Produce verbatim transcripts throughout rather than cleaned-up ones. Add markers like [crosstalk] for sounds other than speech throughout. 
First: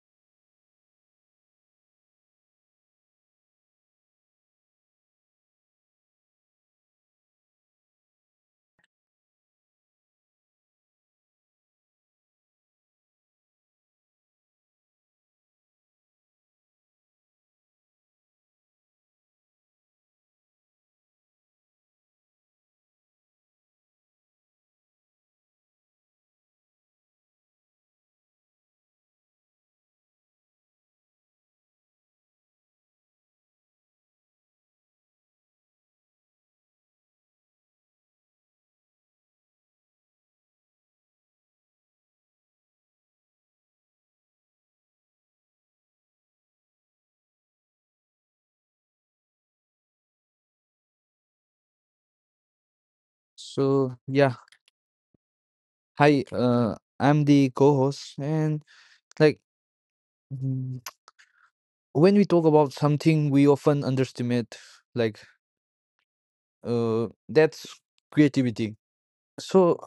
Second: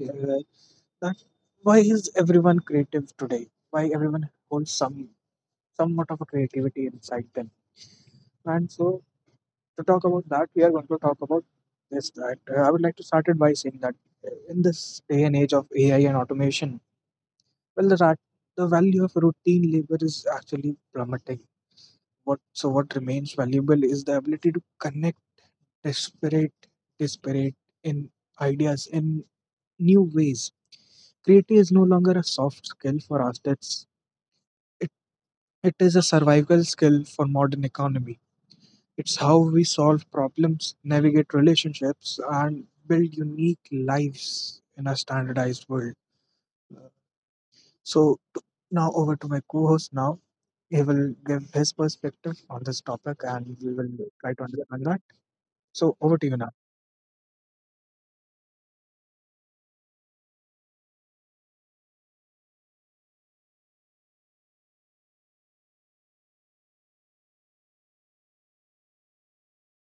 Uh, that Why is everyone creative today? Why everyone holds some somewhat of a creativity inside them? And so, to talk about that, we are going to talk about this. That uh, I would like to start it by saying that uh, in this day and age of A I and automation, well, the rat, the value of routine labor is actually plummeting. What so what remains valuable is the ability to connect desperate, desperate in ideas in new ways. Creativity is no longer a soft skill for us. That's it, it is a survival skill for modern economy. It's how we solve problems, navigate relationships, and build unique lives in a standardized world. So now over to my co-host. Now he will give his perspective on this topic, and we will So try yeah, to understand that. So over hi. to you now. Uh, I'm the co-host, and like mm, when we talk about something, we often underestimate like uh that's creativity. So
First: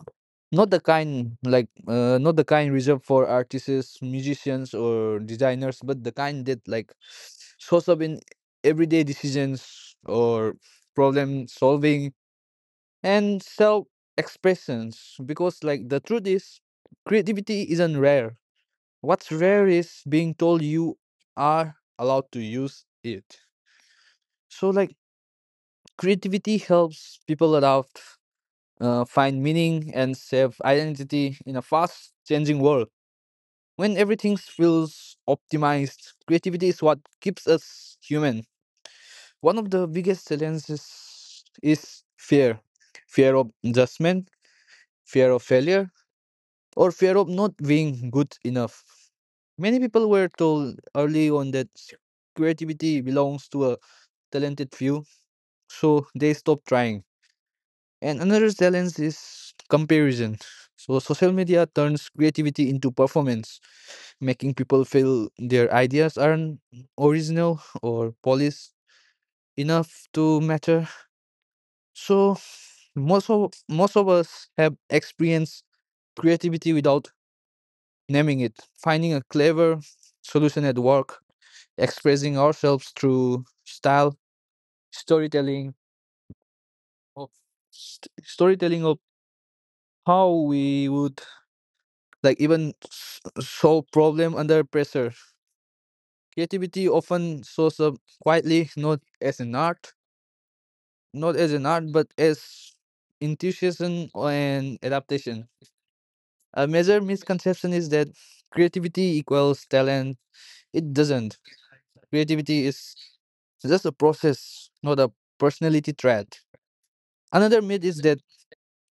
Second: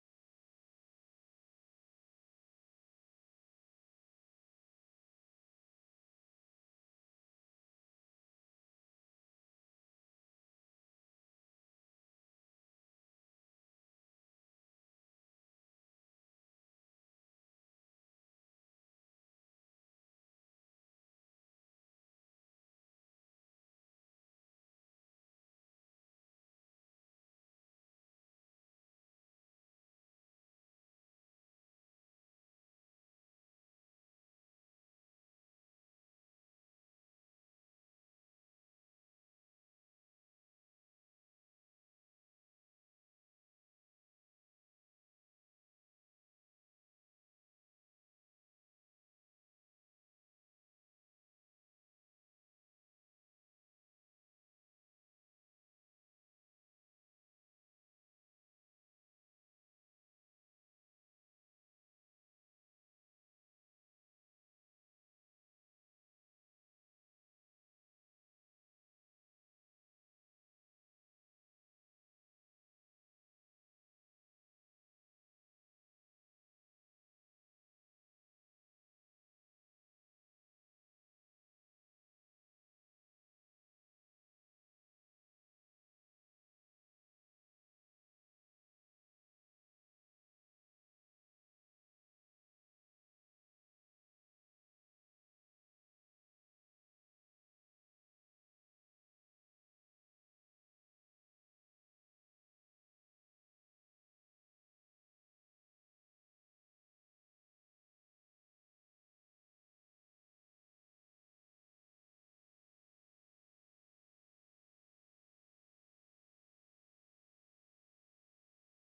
not the kind like uh, not the kind reserved for artists, musicians, or designers, but the kind that like shows up in everyday decisions or problem solving and self expressions. Because like the truth is, creativity isn't rare. What's rare is being told you are allowed to use it. So, like, creativity helps people around uh, find meaning and self identity in a fast changing world. When everything feels optimized, creativity is what keeps us human. One of the biggest challenges is fear fear of judgment, fear of failure, or fear of not being good enough. Many people were told early on that s- creativity belongs to a talented few, so they stopped trying. And another challenge is comparison. So social media turns creativity into performance, making people feel their ideas aren't original or polished enough to matter. So most of most of us have experienced creativity without naming it, finding a clever solution at work, expressing ourselves through style, storytelling, of st- storytelling of how we would like even s- solve problem under pressure. Creativity often shows up quietly, not as an art, not as an art, but as intuition and adaptation. A major misconception is that creativity equals talent. It doesn't. Creativity is just a process, not a personality trait. Another myth is that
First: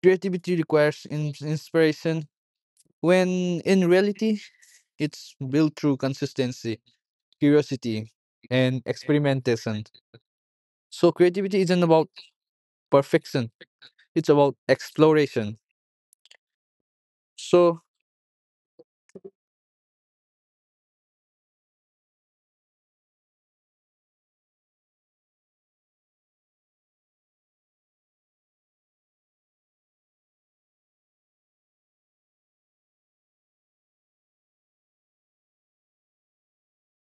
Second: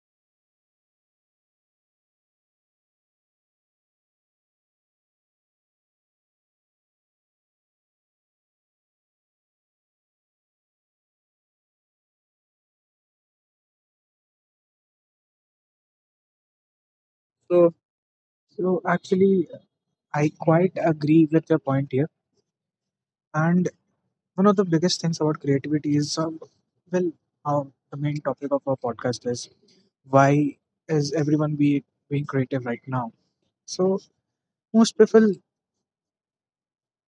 creativity requires in- inspiration, when in reality, it's built through consistency, curiosity, and experimentation. So creativity isn't about perfection; it's about exploration. So So, so actually, I quite agree with your point here. And one of the biggest things about creativity is, uh, well, how the main topic of our podcast is why is everyone be being creative right now? So most people,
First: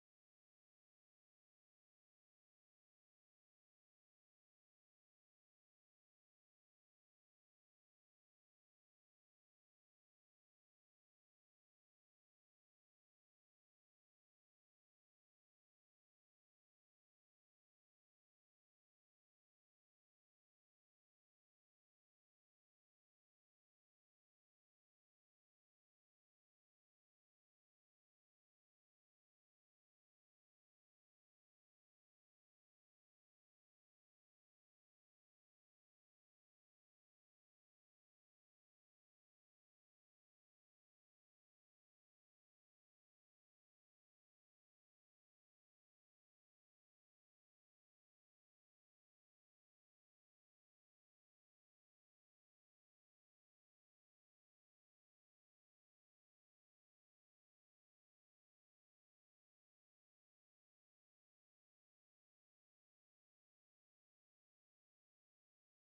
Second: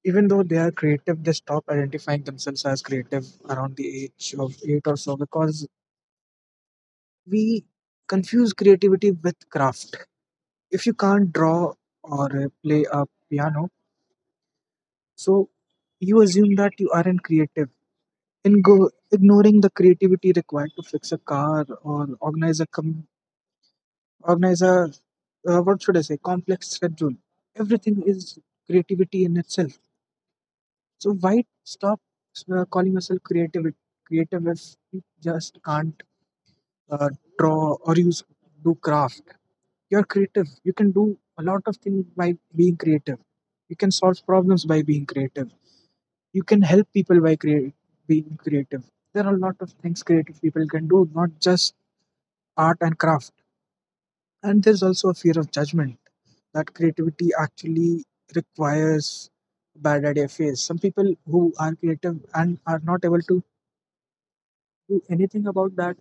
even though they are creative, they stop identifying themselves as creative around the age of eight or so because we confuse creativity with craft. If you can't draw or uh, play a piano, so you assume that you aren't creative in go, ignoring the creativity required to fix a car or organize a com- organize a uh, what should I say complex schedule. Everything is creativity in itself. So why stop uh, calling myself creative? Creative if you just can't uh, draw or use do craft. You're creative. You can do a lot of things by being creative. You can solve problems by being creative. You can help people by create, being creative. There are a lot of things creative people can do, not just art and craft. And there's also a fear of judgment that creativity actually requires bad idea phase. Some people who are creative and are not able to do anything about that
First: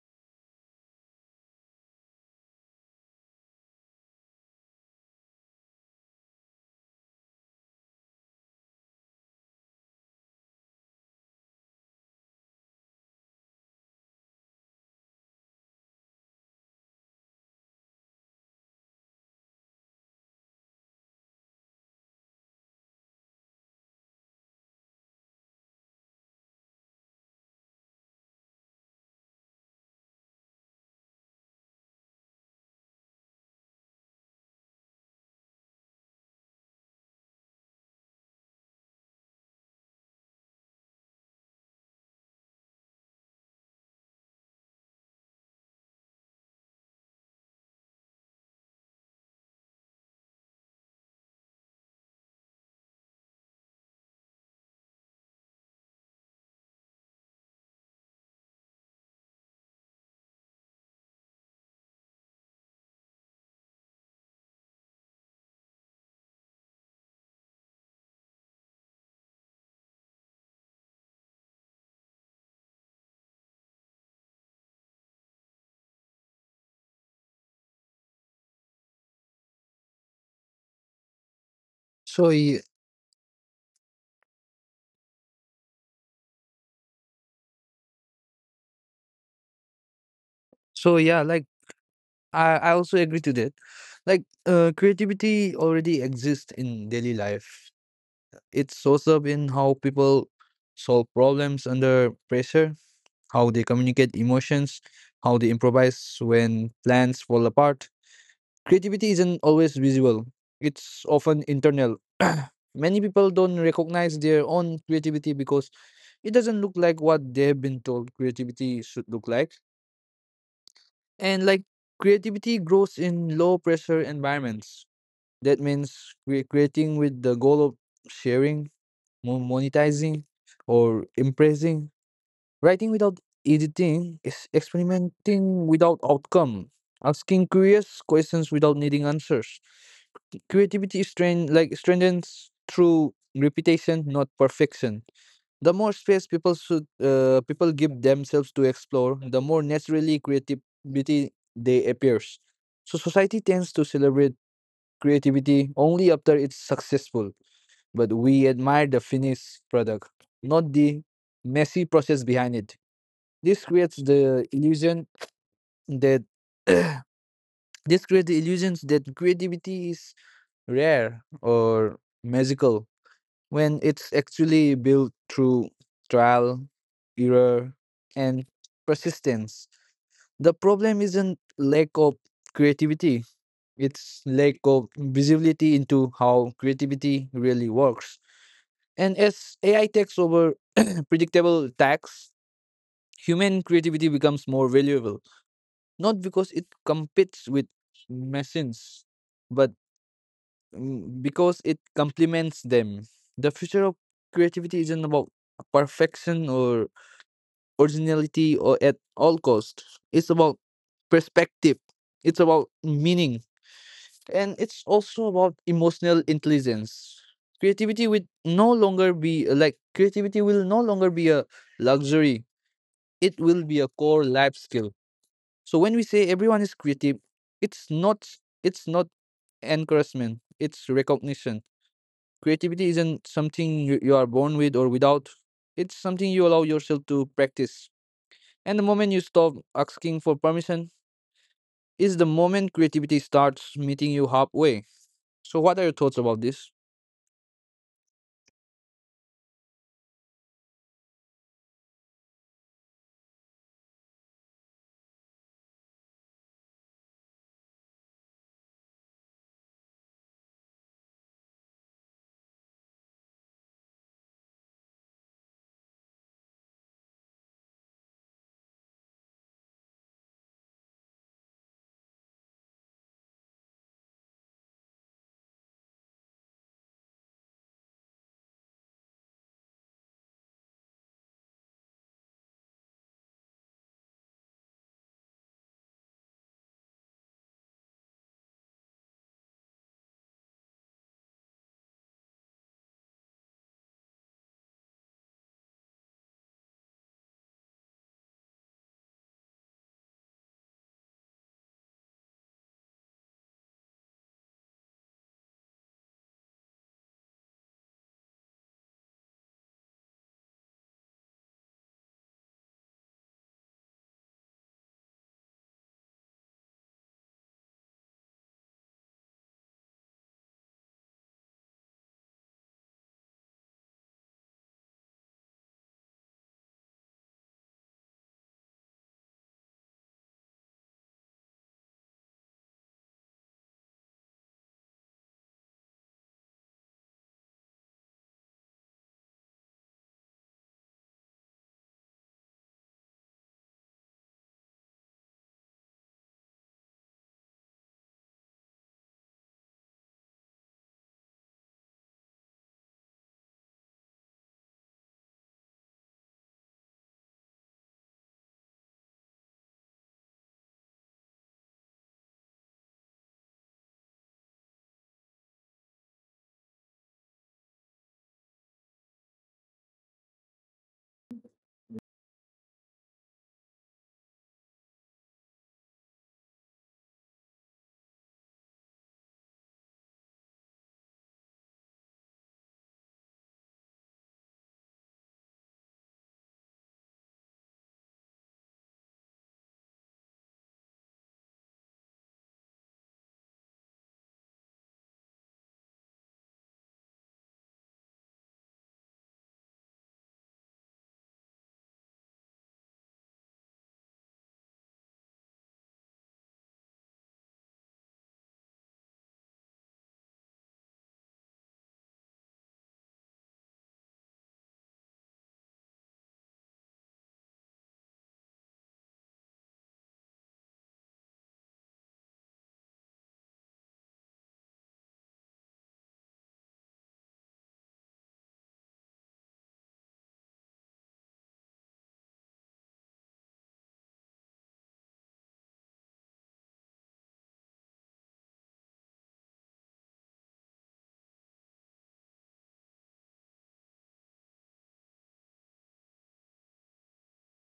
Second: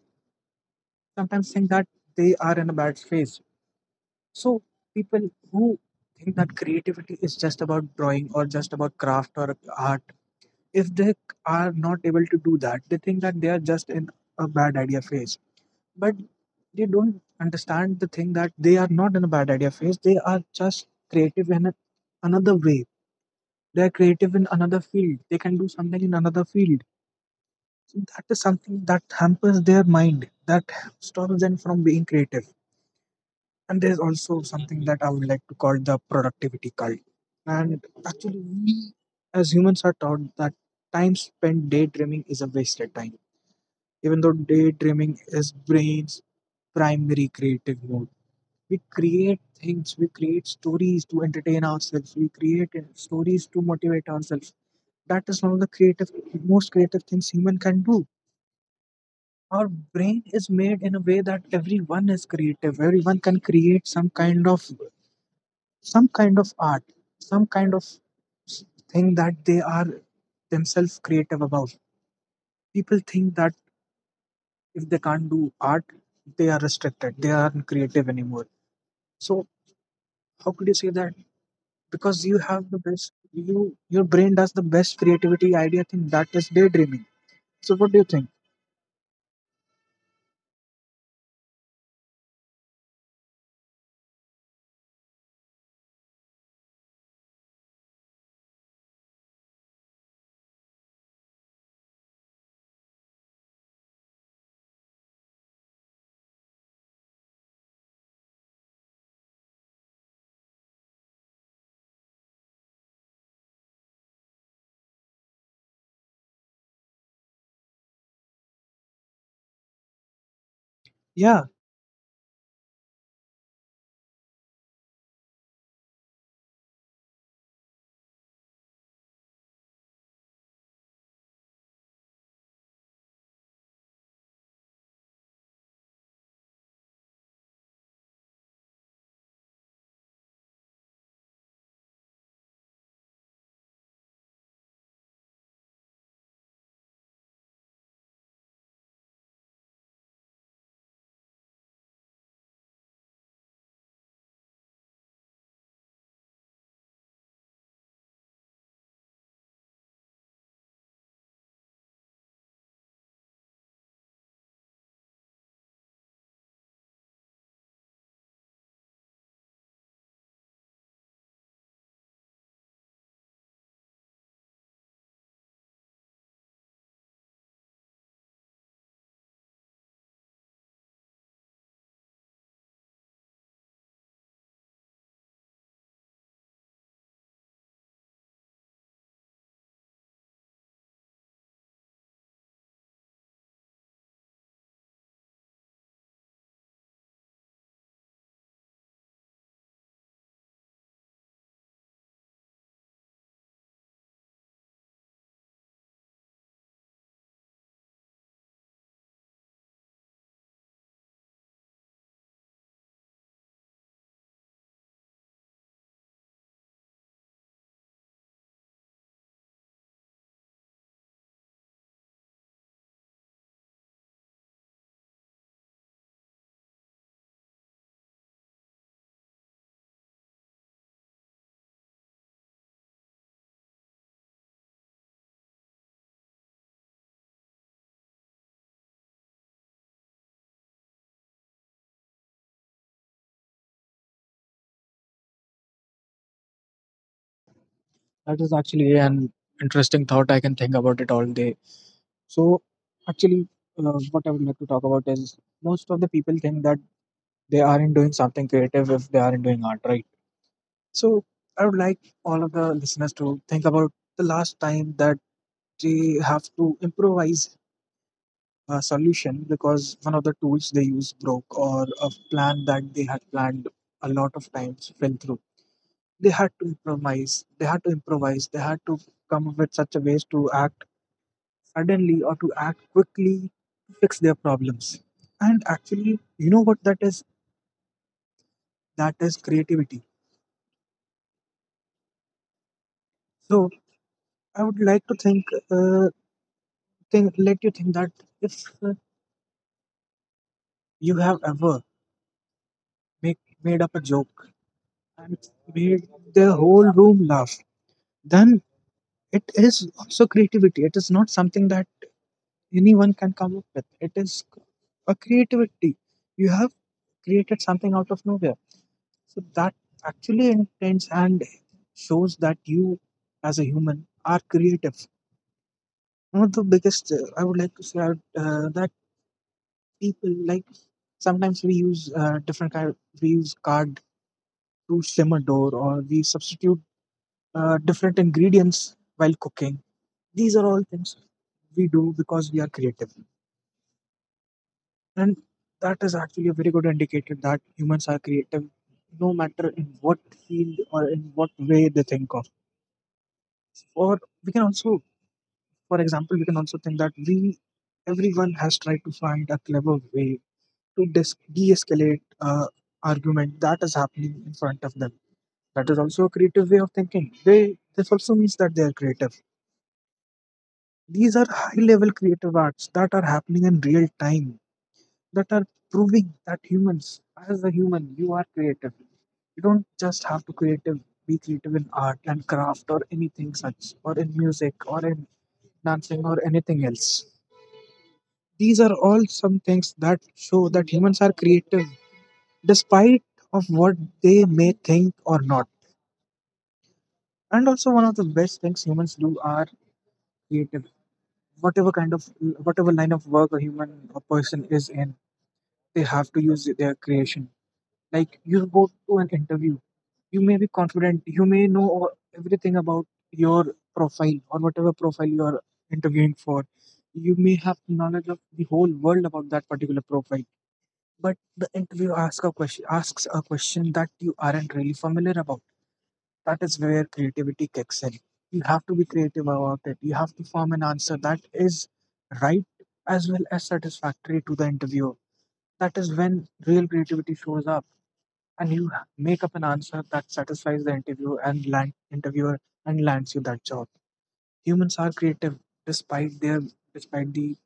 sometimes think that they are in a bad phase. So people who think that creativity is just about drawing or just about craft or art, if they are not able to do that, they think that they are just in a bad idea phase. But they don't understand the thing that they are not in a bad idea phase. They are just creative in a, another way. They are creative in another field. They can do something in another field. So that is something that hampers their mind, that stops them from being creative. And there's also something that I would like to call the productivity cult. And actually, we as humans are taught that time spent daydreaming is a wasted time. Even though daydreaming is brain's primary creative mode, we create things, we create stories to entertain ourselves, we create uh, stories to motivate ourselves. That is one of the creative, most creative things human can do. Our brain is made in a way that everyone is creative. Everyone can create some kind of some kind of art, some kind of thing that they are themselves creative about. People think that if they can't do art, they are restricted, they aren't creative anymore. So how could you say that? Because so, you y- have the best, you your brain does the best creativity idea thing that is daydreaming. So what do you think? so yeah, like I, I also agree to that. Like, uh, creativity already exists in daily life. It shows up in how people solve problems under pressure, how they communicate emotions, how they improvise when plans fall apart. Creativity isn't always visible, it's often internal. [clears throat] Many people don't recognize their own creativity because it doesn't look like what they've been told creativity should look like. And Yeah, like creativity grows in low pressure environments. That means we're creating with the goal of sharing, mo- monetizing, or impressing. Writing without editing is experimenting without outcome, asking curious questions without needing answers. Creativity is trained like strengthens through repetition, not perfection. The more space people should uh, people give themselves to explore, the more naturally creativity they appears. So society tends to celebrate creativity only after it's successful, but we admire the finished product, not the messy process behind it. This creates the illusion that [clears throat] This creates the illusions that creativity is rare or magical when it's actually built through trial, error, and persistence. The problem isn't lack of creativity, it's lack of visibility into how creativity really works. And as A I takes over [clears throat] predictable tasks, human creativity becomes more valuable, not because it competes with machines, but mm, because it complements them. The future of creativity isn't about perfection or originality or at all cost. It's about perspective. It's about meaning. And it's also about emotional intelligence. Creativity will no longer be uh, like creativity will no longer be a luxury. It will be a core life skill. So when we say everyone is creative, it's not it's not encouragement. It's recognition. Creativity isn't something you, you are born with or without. It's something you allow yourself to practice. And the moment you stop asking for permission is the moment creativity starts meeting you halfway. So, what are your thoughts about this? that is actually an interesting thought. I can think about it all day. So actually, uh, what I would like to talk about is most of the people think that they aren't doing something creative if they aren't doing art, right? So I would like all of the listeners to think about the last time that they have to improvise a solution because one of the tools they use broke or a plan that they had planned a lot of times fell through. They had to improvise. They had to improvise. They had to come up with such a ways to act suddenly or to act quickly to fix their problems. And actually, you know what that is? That is creativity. So I would like to think, uh, think let you think that if uh, you have ever make, made up a joke and made the whole room laugh, then it is also creativity. It is not something that anyone can come up with. It is a creativity. You have created something out of nowhere. So that actually intends and shows that you, as a human, are creative. One of the biggest, uh, I would like to say, out, uh, that people like sometimes we use uh, different kind. We use card to shim a door, or we substitute uh, different ingredients while cooking. These are all things we do because we are creative. And that is actually a very good indicator that humans are creative no matter in what field or in what way they think of. Or we can also, for example, we can also think that we, everyone has tried to find a clever way to dis- de-escalate uh, argument that is happening in front of them. That is also a creative way of thinking. They This also means that they are creative. These are high level creative arts that are happening in real time, that are proving that humans, as a human, you are creative. You don't just have to creative be creative in art and craft or anything such, or in music or in dancing or anything else. These are all some things that show that humans are creative despite of what they may think or not. And also one of the best things humans do are creative. Whatever kind of Whatever line of work a human a person is in, they have to use their creation. Like you go to an interview, you may be confident, you may know all- everything about your profile or whatever profile you are interviewing for. You may have knowledge of the whole world about that particular profile, but the interviewer asks a question asks a question that you aren't really familiar about. That is where creativity kicks in. You have to be creative about it. You have to form an answer that is right as well as satisfactory to the interviewer. That is when real creativity shows up, and you ha- make up an answer that satisfies the interview and land interviewer and lands you that job. Humans are creative despite their despite the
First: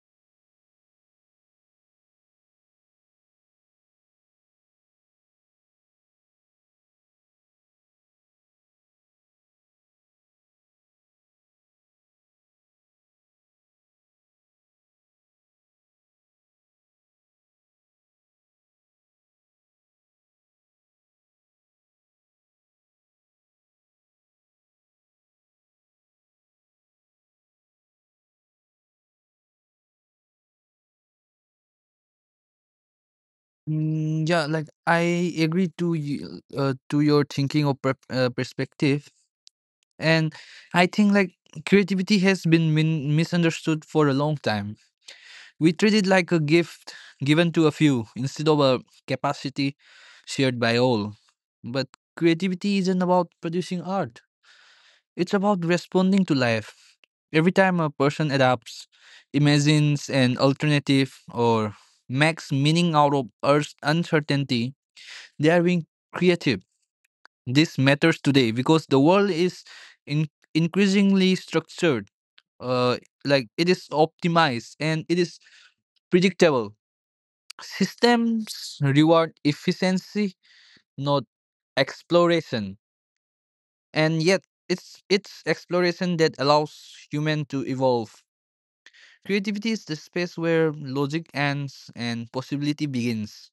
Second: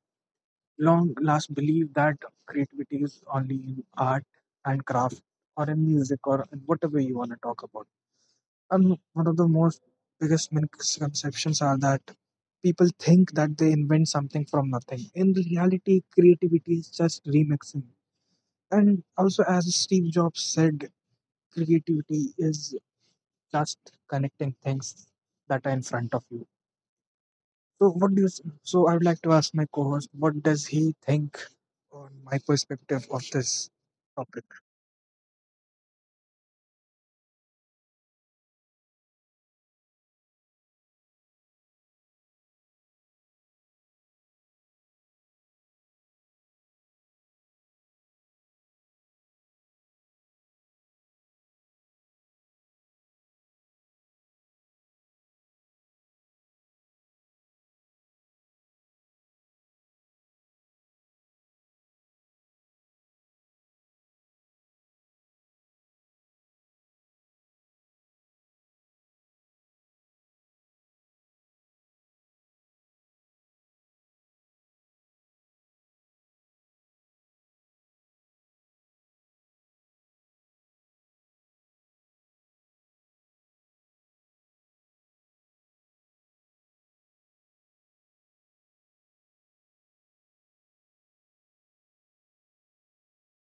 long last belief that creativity is only in art and craft or in music or in whatever you want to talk about. And one of the most biggest misconceptions are that people think that they invent something from nothing. In reality, creativity is just remixing. And also, as Steve Jobs said, creativity is just connecting things that are in front of you. So, what do you? S- So, I would like to ask my co-host, what does he think on my perspective of this Mm, topic? yeah, like I agree to you, uh, to your thinking or per uh, perspective, and I think like creativity has been min misunderstood for a long time. We treat it like a gift given to a few instead of a capacity shared by all. But creativity isn't about producing art. It's about responding to life. Every time a person adapts, imagines an alternative, or makes meaning out of Earth's uncertainty, they are being creative. This matters today because the world is in- increasingly structured, uh, like it is optimized and it is predictable. Systems reward efficiency, not exploration. And yet, it's it's exploration that allows human to evolve. Creativity is the space where logic ends and possibility begins.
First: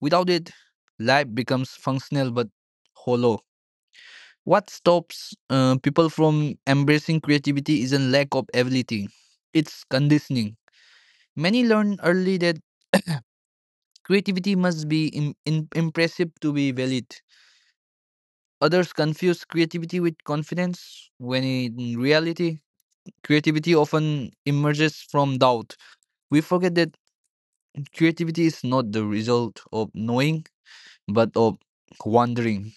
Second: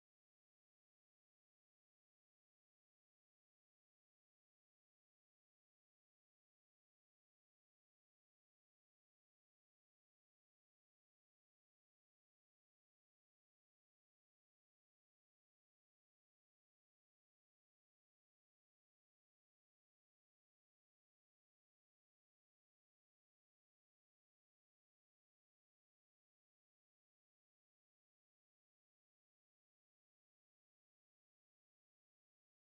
Without it, life becomes functional but hollow. What stops uh, people from embracing creativity isn't lack of ability, it's conditioning. Many learn early that creativity must be im- im- impressive to be valid. Others confuse creativity with confidence, when in reality, creativity often emerges from doubt. We forget that creativity is not the result of knowing, but of wondering.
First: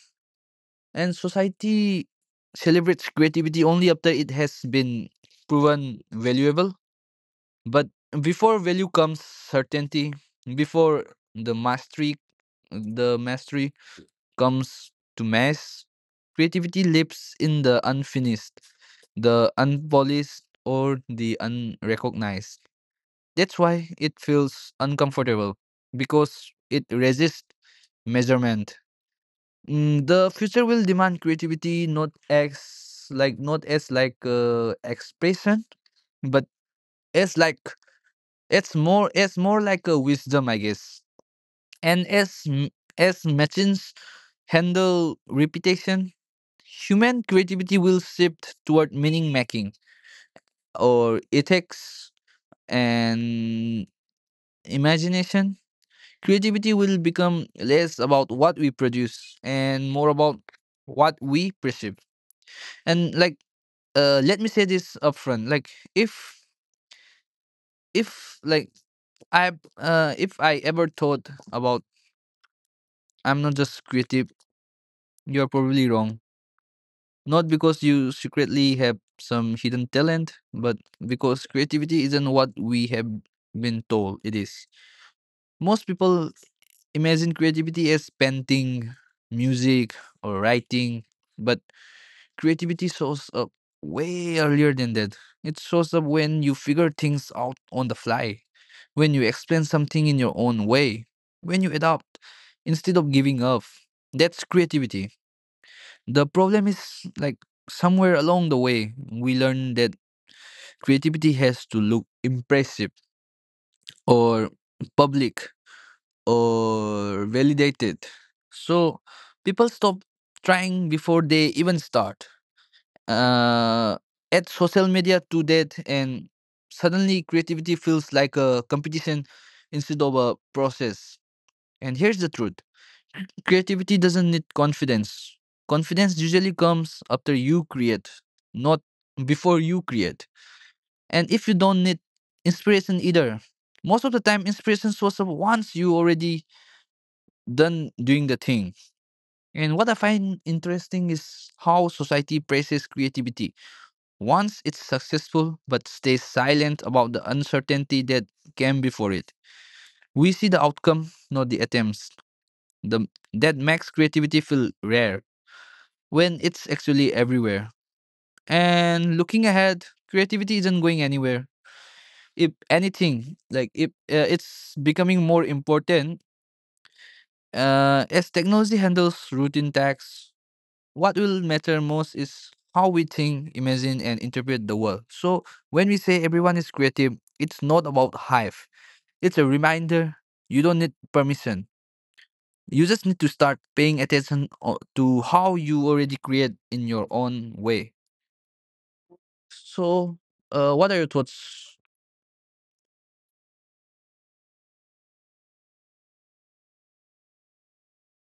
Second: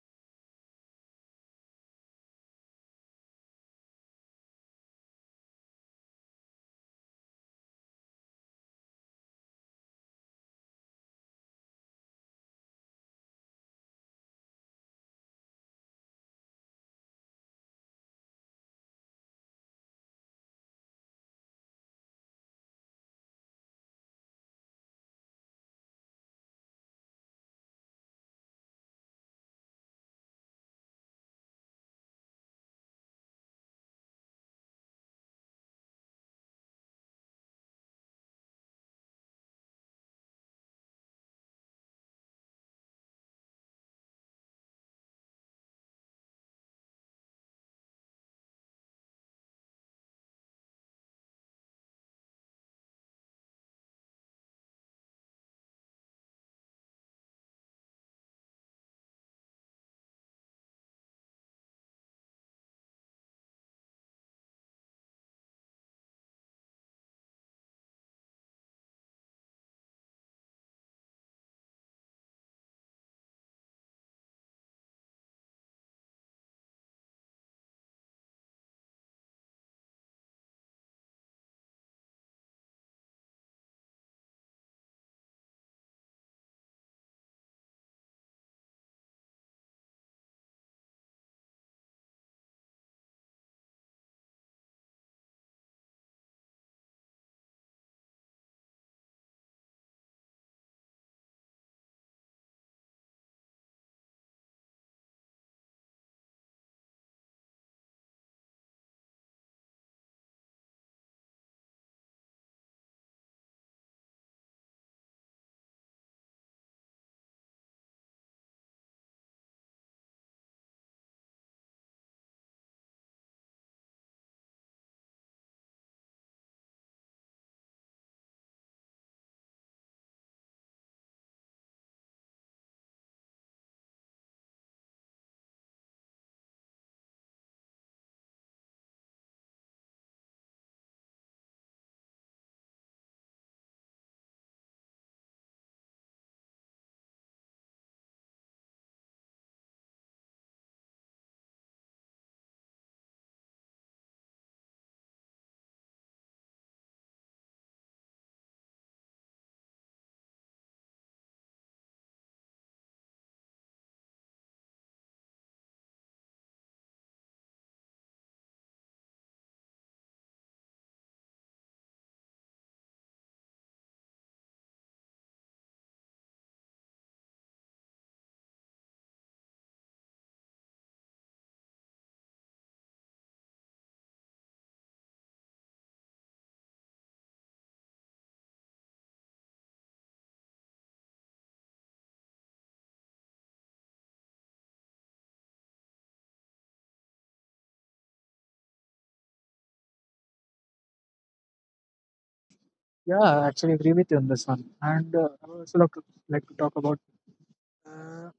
And society celebrates creativity only after it has been proven valuable. But before value comes certainty, before the mastery the mastery comes to mass. Creativity lives in the unfinished, the unpolished, or the unrecognized. That's why it feels uncomfortable because it resists measurement. Mm, the future will demand creativity, not as like not as like uh, expression, but as like it's more it's more like a wisdom, I guess. And as m- as machines handle repetition, human creativity will shift toward meaning making, or ethics, and imagination. Creativity will become less about what we produce and more about what we perceive. And like, uh, let me say this upfront. Like, if if like I, uh, if I ever thought about I'm not just creative, you're probably wrong. Not because you secretly have some hidden talent, but because creativity isn't what we have been told it is. Most people imagine creativity as painting, music, or writing, but creativity shows up way earlier than that. It shows up when you figure things out on the fly, when you explain something in your own way, when you adapt instead of giving up. That's creativity. The problem is, like somewhere along the way, we learn that creativity has to look impressive or public or validated. So people stop trying before they even start. uh, at social media to that, and suddenly creativity feels like a competition instead of a process. And here's the truth: creativity doesn't need confidence. Confidence usually comes after you create, not before you create. And if you don't need inspiration either, most of the time inspiration shows up once you already done doing the thing. And what I find interesting is how society praises creativity once it's successful but stays silent about the uncertainty that came before it. We see the outcome, not the attempts. The, that makes creativity feel rare when it's actually everywhere. And looking ahead, creativity isn't going anywhere. If anything, like if uh, it's becoming more important, uh, as technology handles routine tasks. What will matter most is how we think, imagine, and interpret the world. So when we say everyone is creative, it's not about hype. It's a reminder: you don't need permission. You just need to start paying attention o- to how you already create in your own way. So, uh, what are your thoughts? Yeah, I actually agree with you on this one. And uh, I would also like to, like to talk about Uh,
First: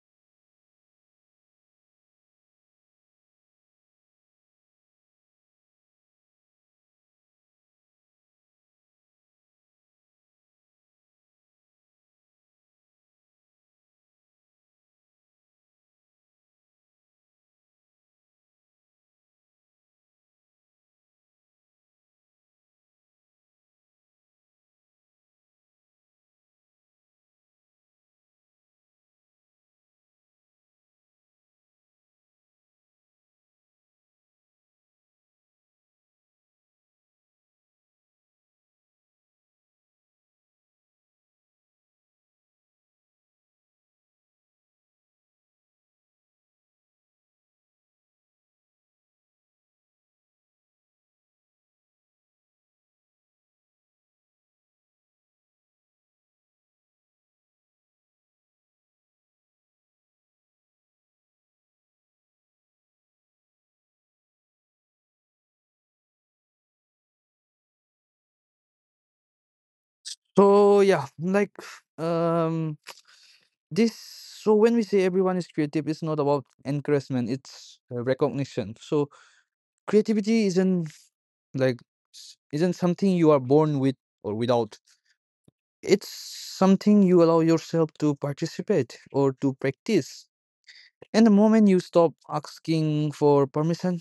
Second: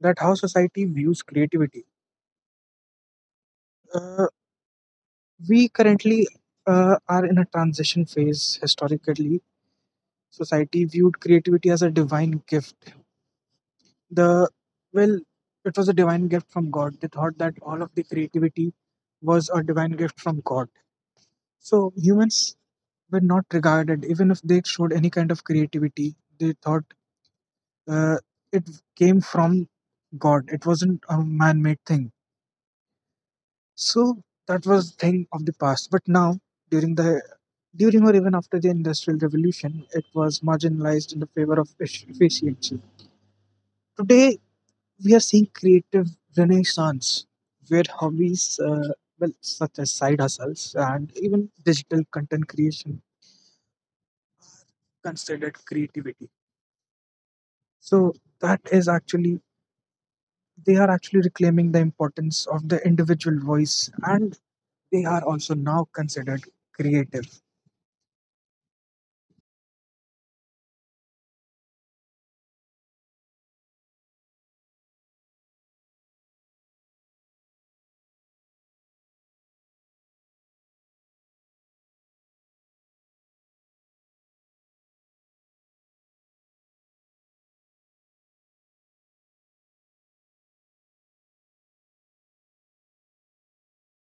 that how society views creativity. Uh, we currently uh, are in a transition phase. Historically, society viewed creativity as a divine gift the Well, it was a divine gift from God. They thought that all of the creativity was a divine gift from God. So humans were not regarded. Even if they showed any kind of creativity, they thought uh, it came from God. It wasn't a man-made thing. So that was thing of the past. But now, during the during or even after the industrial revolution, it was marginalized in the favor of efficiency. Today, we are seeing creative renaissance where hobbies, uh, well such as side hustles and even digital content creation, considered creativity. So that is actually, they are actually reclaiming the importance of the individual voice, and they are also now considered creative. So yeah, like um, this. So when we say everyone is creative, it's not about encouragement. It's uh, recognition. So creativity isn't like s- isn't something you are born with or without. It's something you allow yourself to participate or to practice. And the moment you stop asking for permission,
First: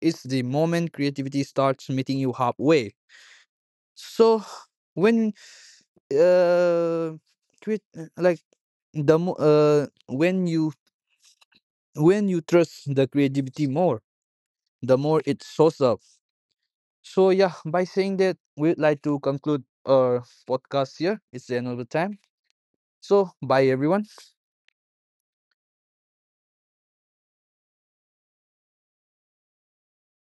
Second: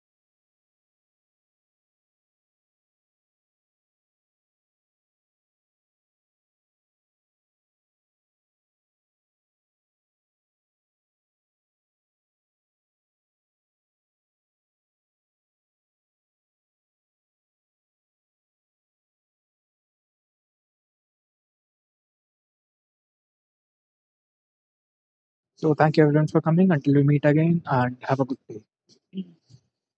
it's the moment creativity starts meeting you halfway. So when uh create like the mo- uh when you when you trust the creativity more, the more it shows up. So yeah, by saying that, we'd like to conclude our podcast here. It's the end of the time. So bye everyone. So thank you everyone for coming. Until we meet again, and have a good day.